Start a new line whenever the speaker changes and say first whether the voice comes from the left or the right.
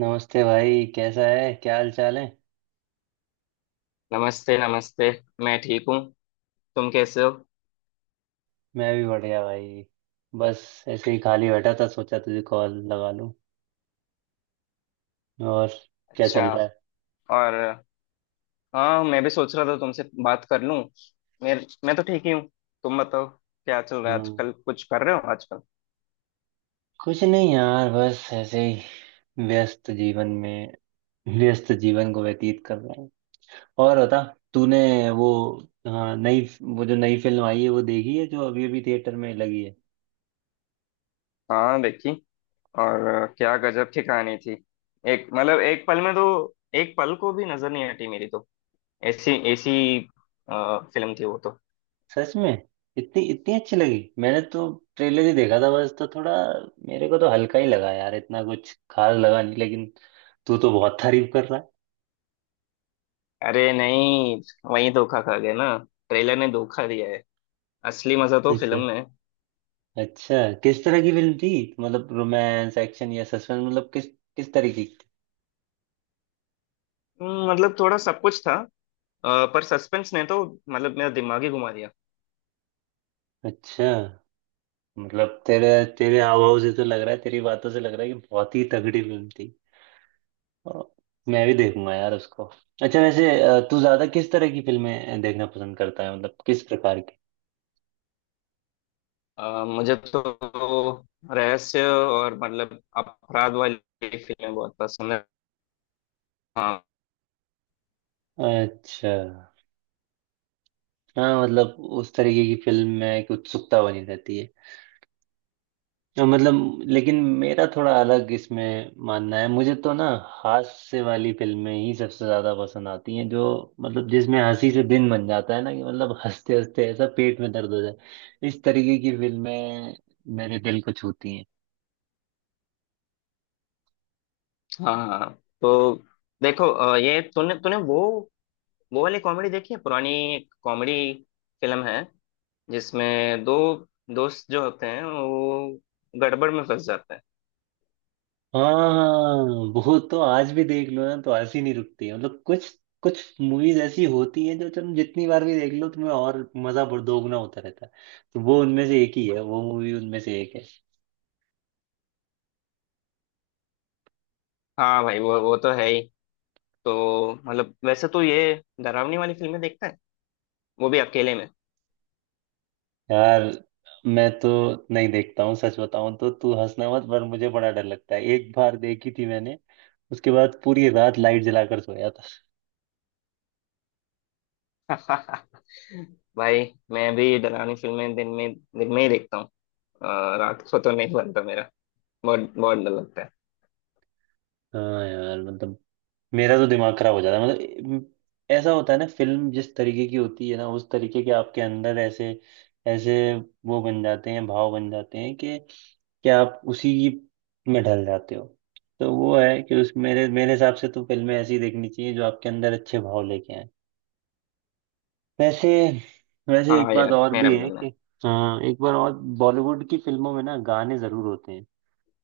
right: नमस्ते भाई, कैसा है? क्या हाल चाल है?
left: नमस्ते नमस्ते। मैं ठीक हूँ। तुम कैसे हो?
right: मैं भी बढ़िया भाई। बस ऐसे ही खाली बैठा था, सोचा तुझे कॉल लगा लूं। और क्या
left: अच्छा।
right: चल रहा है?
left: और हाँ, मैं भी सोच रहा था तुमसे बात कर लूँ। मैं मैं तो ठीक ही हूँ। तुम बताओ, क्या चल रहा है
right: हाँ,
left: आजकल? कुछ कर रहे हो आजकल?
right: कुछ नहीं यार, बस ऐसे ही व्यस्त जीवन में व्यस्त जीवन को व्यतीत कर रहा हूँ। और बता। तूने वो हाँ, नई, वो जो नई फिल्म आई है वो देखी है, जो अभी अभी थिएटर में लगी है?
left: हाँ, देखी। और क्या गजब की कहानी थी। एक मतलब एक पल में तो एक पल को भी नजर नहीं हटी मेरी तो। ऐसी ऐसी फिल्म थी वो तो।
right: सच में इतनी इतनी अच्छी लगी? मैंने तो ट्रेलर ही देखा था बस, तो थोड़ा मेरे को तो हल्का ही लगा यार, इतना कुछ खास लगा नहीं, लेकिन तू तो बहुत तारीफ कर रहा
left: अरे नहीं, वही धोखा खा गया ना। ट्रेलर ने धोखा दिया है। असली मजा तो
right: है।
left: फिल्म
right: अच्छा,
left: में है।
right: अच्छा। किस तरह की फिल्म थी? मतलब रोमांस, एक्शन या सस्पेंस, मतलब किस किस तरीके की थी?
left: मतलब थोड़ा सब कुछ था। पर सस्पेंस ने तो मतलब मेरा दिमाग ही घुमा दिया।
right: अच्छा मतलब तेरे तेरे हाव भाव से तो लग रहा है तेरी बातों से लग रहा है कि बहुत ही तगड़ी फिल्म थी और मैं भी देखूंगा यार उसको अच्छा वैसे अ, तू ज्यादा किस तरह की फिल्में देखना पसंद करता है मतलब किस प्रकार की
left: मुझे तो रहस्य और मतलब अपराध वाली फिल्में बहुत पसंद है। हाँ
right: अच्छा। हाँ, मतलब उस तरीके की फिल्म में एक उत्सुकता बनी रहती है। तो मतलब, लेकिन मेरा थोड़ा अलग इसमें मानना है, मुझे तो ना हास्य वाली फिल्में ही सबसे ज्यादा पसंद आती हैं जो, मतलब जिसमें हंसी से दिन बन जाता है, ना कि मतलब हंसते हंसते ऐसा पेट में दर्द हो जाए, इस तरीके की फिल्में मेरे दिल को छूती हैं।
left: हाँ। हाँ तो देखो, ये तूने तूने वो वाली कॉमेडी देखी है पुरानी? एक कॉमेडी फिल्म है जिसमें दो दोस्त जो होते हैं वो गड़बड़ में फंस जाते हैं।
right: हाँ, वो तो आज भी देख लो ना तो हंसी नहीं रुकती है। मतलब कुछ कुछ मूवीज ऐसी होती हैं जो तुम जितनी बार भी देख लो, तुम्हें और मजा दोगुना होता रहता है। तो वो उनमें से एक ही है, वो मूवी उनमें से एक है।
left: हाँ भाई, वो तो है ही। तो मतलब वैसे तो ये डरावनी वाली फिल्में देखता है, वो भी अकेले में।
right: यार, मैं तो नहीं देखता हूँ, सच बताऊं तो। तू हंसना मत, पर मुझे बड़ा डर लगता है। एक बार देखी थी मैंने, उसके बाद पूरी रात लाइट जलाकर सोया था।
left: भाई, मैं भी डरावनी फिल्में दिन में ही देखता हूँ। रात को तो नहीं बनता मेरा। बहुत बहुत डर लगता है।
right: हाँ यार, मतलब मेरा तो दिमाग खराब हो जाता है। मतलब ऐसा होता है ना, फिल्म जिस तरीके की होती है ना, उस तरीके के आपके अंदर ऐसे ऐसे वो बन जाते हैं, भाव बन जाते हैं कि आप उसी में ढल जाते हो। तो वो है कि उस मेरे मेरे हिसाब से तो फिल्में ऐसी देखनी चाहिए जो आपके अंदर अच्छे भाव लेके आए। वैसे, एक
left: हाँ
right: बात
left: यार,
right: और
left: मेरा
right: भी
left: भी
right: है
left: बनना
right: कि
left: है।
right: हाँ, एक बार और बॉलीवुड की फिल्मों में ना गाने जरूर होते हैं।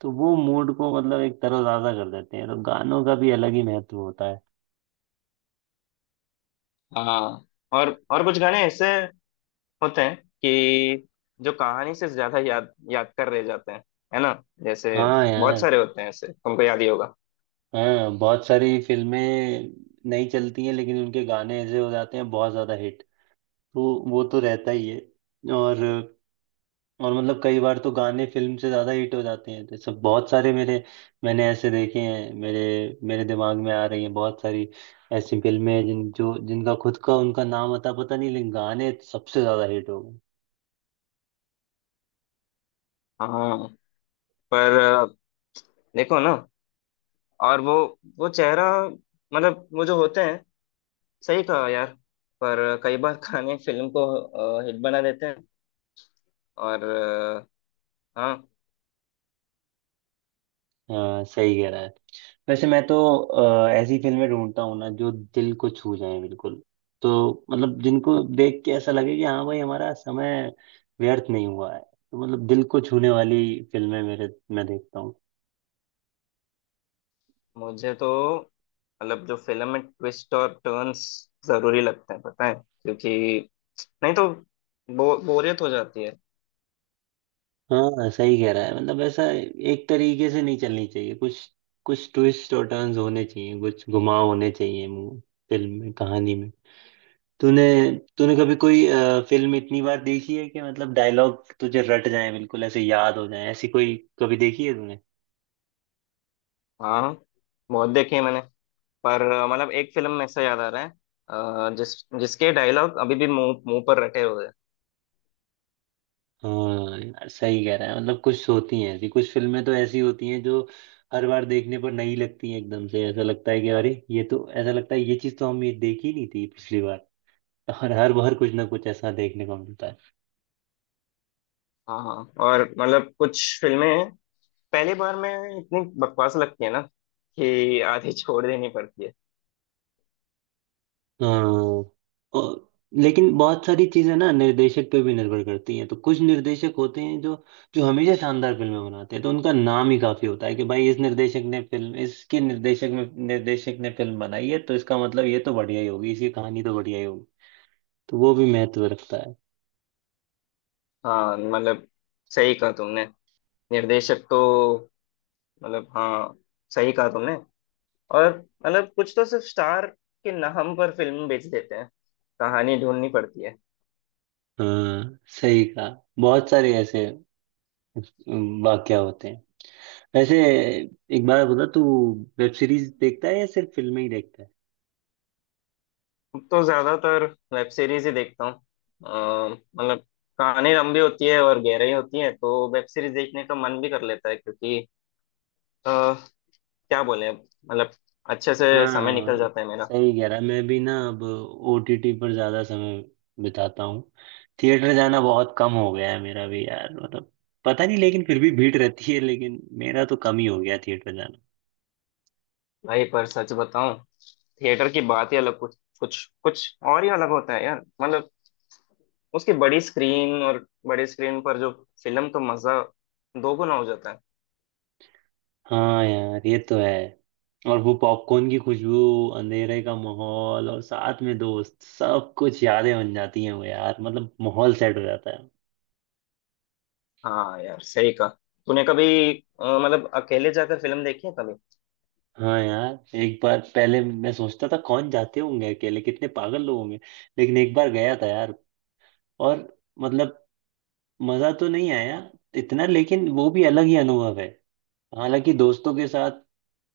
right: तो वो मूड को, मतलब एक तरोताजा कर देते हैं, तो गानों का भी अलग ही महत्व होता है।
left: हाँ, और कुछ गाने ऐसे होते हैं कि जो कहानी से ज्यादा याद याद कर रह जाते हैं, है ना? जैसे
right: हाँ
left: बहुत
right: यार।
left: सारे होते हैं ऐसे, तुमको याद ही होगा।
right: हाँ, बहुत सारी फिल्में नहीं चलती हैं लेकिन उनके गाने ऐसे हो जाते हैं बहुत ज्यादा हिट। तो वो तो रहता ही है। और और मतलब कई बार तो गाने फिल्म से ज्यादा हिट हो जाते हैं। तो सब बहुत सारे मेरे, मैंने ऐसे देखे हैं। मेरे मेरे दिमाग में आ रही हैं बहुत सारी ऐसी फिल्में हैं जिनका खुद का उनका नाम अता पता नहीं, लेकिन गाने सबसे ज्यादा हिट हो गए।
left: हाँ, पर देखो ना। और वो चेहरा, मतलब वो जो होते हैं। सही कहा यार। पर कई बार गाने फिल्म को हिट बना देते हैं। और हाँ।
right: हाँ, सही कह रहा है। वैसे मैं तो ऐसी फिल्में ढूंढता हूँ ना जो दिल को छू जाए बिल्कुल। तो मतलब जिनको देख के ऐसा लगे कि हाँ भाई हमारा समय व्यर्थ नहीं हुआ है। तो मतलब दिल को छूने वाली फिल्में मेरे, मैं देखता हूँ।
left: मुझे तो मतलब जो फिल्म में ट्विस्ट और टर्न्स जरूरी लगते हैं, पता है, क्योंकि नहीं तो बोरियत हो जाती है।
right: हाँ सही कह रहा है, मतलब ऐसा एक तरीके से नहीं चलनी चाहिए। कुछ, कुछ ट्विस्ट और टर्न्स होने चाहिए, कुछ घुमाव होने चाहिए, फिल्म में, कहानी में। तूने तूने कभी कोई फिल्म इतनी बार देखी है कि मतलब डायलॉग तुझे रट जाए, बिल्कुल ऐसे याद हो जाए, ऐसी कोई कभी देखी है तूने?
left: हाँ, बहुत देखी है मैंने। पर मतलब एक फिल्म में से याद आ रहा है। अ, जिस जिसके डायलॉग अभी भी मुंह मुंह पर रटे हुए हैं।
right: हाँ यार सही कह रहा है, मतलब कुछ होती हैं ऐसी, कुछ फिल्में तो ऐसी होती हैं जो हर बार देखने पर नई लगती हैं। एकदम से ऐसा लगता है कि अरे ये तो, ऐसा लगता है ये चीज़ तो हम, ये देखी नहीं थी पिछली बार। और हर बार कुछ ना कुछ ऐसा देखने को मिलता है।
left: हाँ हाँ। और मतलब कुछ फिल्में पहली बार में इतनी बकवास लगती है ना कि आधी छोड़ देनी पड़ती है।
right: हाँ। और लेकिन बहुत सारी चीजें ना निर्देशक पे भी निर्भर करती हैं। तो कुछ निर्देशक होते हैं जो जो हमेशा शानदार फिल्में बनाते हैं। तो उनका नाम ही काफी होता है कि भाई इस निर्देशक ने फिल्म, इसके निर्देशक में, निर्देशक ने फिल्म बनाई है, तो इसका मतलब ये तो बढ़िया ही होगी, इसकी कहानी तो बढ़िया ही होगी। तो वो भी महत्व रखता है।
left: हाँ मतलब, सही कहा तुमने। निर्देशक तो मतलब हाँ, सही कहा तुमने। और मतलब कुछ तो सिर्फ स्टार के नाम पर फिल्म बेच देते हैं, कहानी ढूंढनी पड़ती है।
right: हाँ सही कहा, बहुत सारे ऐसे वाक्य होते हैं। वैसे एक बार बता तू, वेब सीरीज देखता है या सिर्फ फिल्में ही देखता है?
left: अब तो ज्यादातर वेब सीरीज ही देखता हूँ। मतलब कहानी लंबी होती है और गहराई होती है, तो वेब सीरीज देखने का मन भी कर लेता है क्योंकि अ, क्या बोले अब, मतलब अच्छे से समय निकल
right: हाँ
left: जाता है मेरा।
right: सही कह रहा है। मैं भी ना अब ओटीटी पर ज्यादा समय बिताता हूँ। थिएटर जाना बहुत कम हो गया है मेरा भी यार, मतलब पता नहीं, लेकिन फिर भी भीड़ रहती है, लेकिन मेरा तो कम ही हो गया थिएटर जाना।
left: भाई पर सच बताऊं, थिएटर की बात ही अलग, कुछ कुछ कुछ और ही अलग होता है यार। मतलब उसकी बड़ी स्क्रीन और बड़ी स्क्रीन पर जो फिल्म का मजा दोगुना हो जाता है।
right: हाँ यार ये तो है। और वो पॉपकॉर्न की खुशबू, अंधेरे का माहौल, और साथ में दोस्त, सब कुछ यादें बन जाती हैं वो यार, मतलब माहौल सेट हो जाता है।
left: हाँ यार, सही कहा। तूने कभी मतलब अकेले जाकर फिल्म देखी है कभी?
right: हाँ यार, एक बार पहले मैं सोचता था कौन जाते होंगे अकेले, कितने पागल लोग होंगे। लेकिन एक बार गया था यार, और मतलब मजा तो नहीं आया इतना, लेकिन वो भी अलग ही अनुभव है। हालांकि दोस्तों के साथ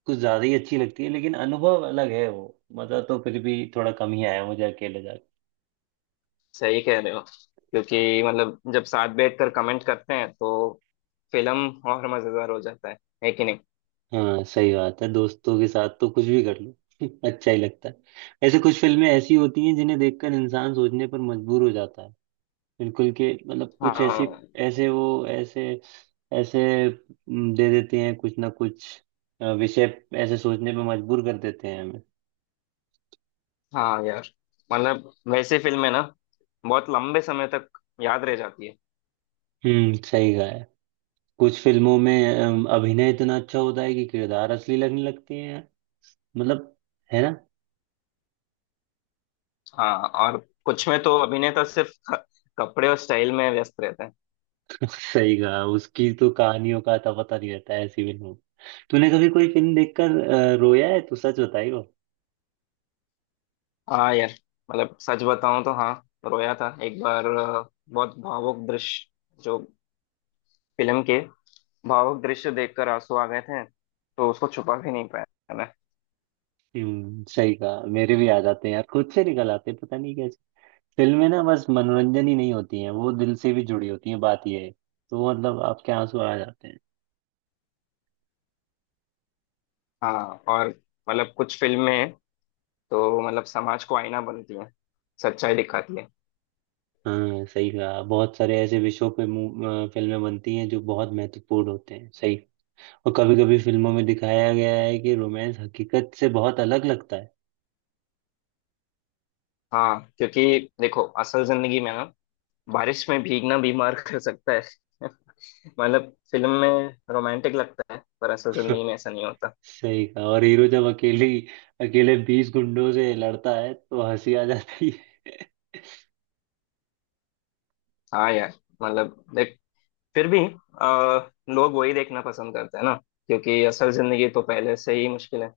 right: कुछ ज्यादा ही अच्छी लगती है, लेकिन अनुभव अलग है वो। मजा तो फिर भी थोड़ा कम ही आया मुझे अकेले जाकर।
left: सही कह रहे हो, क्योंकि मतलब जब साथ बैठकर कमेंट करते हैं तो फिल्म और मजेदार हो जाता है। है कि नहीं?
right: हाँ सही बात है, दोस्तों के साथ तो कुछ भी कर लो अच्छा ही लगता है। ऐसे कुछ फिल्में ऐसी होती हैं जिन्हें देखकर इंसान सोचने पर मजबूर हो जाता है, बिल्कुल के मतलब, कुछ ऐसी,
left: हाँ।
right: ऐसे वो ऐसे ऐसे दे देते हैं कुछ ना कुछ विषय, ऐसे सोचने पर मजबूर कर देते हैं हमें।
left: हाँ यार, मतलब वैसे फिल्में ना बहुत लंबे समय तक याद रह जाती है।
right: हम्म, सही कहा है। कुछ फिल्मों में अभिनय इतना अच्छा होता है कि किरदार असली लगने लगते हैं, मतलब, है ना?
left: हाँ, और कुछ में तो अभिनेता सिर्फ कपड़े और स्टाइल में व्यस्त रहते हैं।
right: सही कहा, उसकी तो कहानियों का तो पता नहीं रहता है ऐसी फिल्मों। तूने कभी कोई फिल्म देखकर रोया है तो सच बताइयो।
left: हाँ यार, मतलब सच बताऊं तो हाँ, रोया था एक बार। बहुत भावुक दृश्य जो फिल्म के भावुक दृश्य देखकर आंसू आ गए थे, तो उसको छुपा भी नहीं पाया मैंने।
right: सही कहा, मेरे भी याद आते हैं यार, खुद से निकल आते हैं पता नहीं कैसे। फिल्में ना बस मनोरंजन ही नहीं होती हैं, वो दिल से भी जुड़ी होती हैं, बात ये है। तो मतलब आपके आंसू आ जाते हैं।
left: हाँ, और मतलब कुछ फिल्में तो मतलब समाज को आईना बनती है, सच्चाई दिखाती है।
right: हाँ सही कहा, बहुत सारे ऐसे विषयों पे फिल्में बनती हैं जो बहुत महत्वपूर्ण होते हैं, सही। और कभी कभी फिल्मों में दिखाया गया है कि रोमांस हकीकत से बहुत अलग लगता है।
left: हाँ, क्योंकि देखो असल जिंदगी में ना बारिश में भीगना बीमार कर सकता है। मतलब फिल्म में रोमांटिक लगता है पर असल जिंदगी में ऐसा नहीं होता।
right: सही कहा, और हीरो जब अकेली अकेले 20 गुंडों से लड़ता है तो हंसी आ जाती है।
left: हाँ यार, मतलब देख, फिर भी आ, लोग वही देखना पसंद करते हैं ना, क्योंकि असल जिंदगी तो पहले से ही मुश्किल है।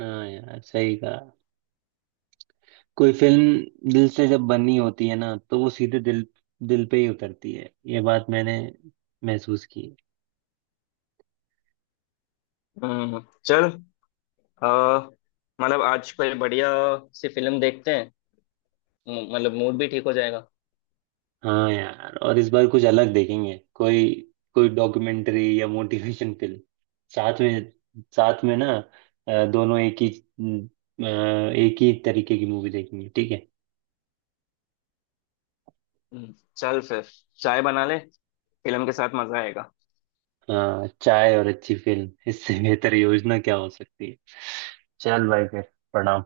right: हाँ यार सही कहा। कोई फिल्म दिल से जब बनी होती है ना, तो वो सीधे दिल दिल पे ही उतरती है, ये बात मैंने महसूस की है।
left: हम्म, चल। अ, मतलब आज कोई बढ़िया सी फिल्म देखते हैं, मतलब मूड भी ठीक हो जाएगा।
right: हाँ यार, और इस बार कुछ अलग देखेंगे, कोई कोई डॉक्यूमेंट्री या मोटिवेशन फिल्म साथ में, ना दोनों एक ही एक ही तरीके की मूवी देखेंगे, ठीक है।
left: चल फिर, चाय बना ले, फिल्म के साथ मजा आएगा।
right: हाँ, चाय और अच्छी फिल्म, इससे बेहतर योजना क्या हो सकती है? चल भाई फिर, प्रणाम।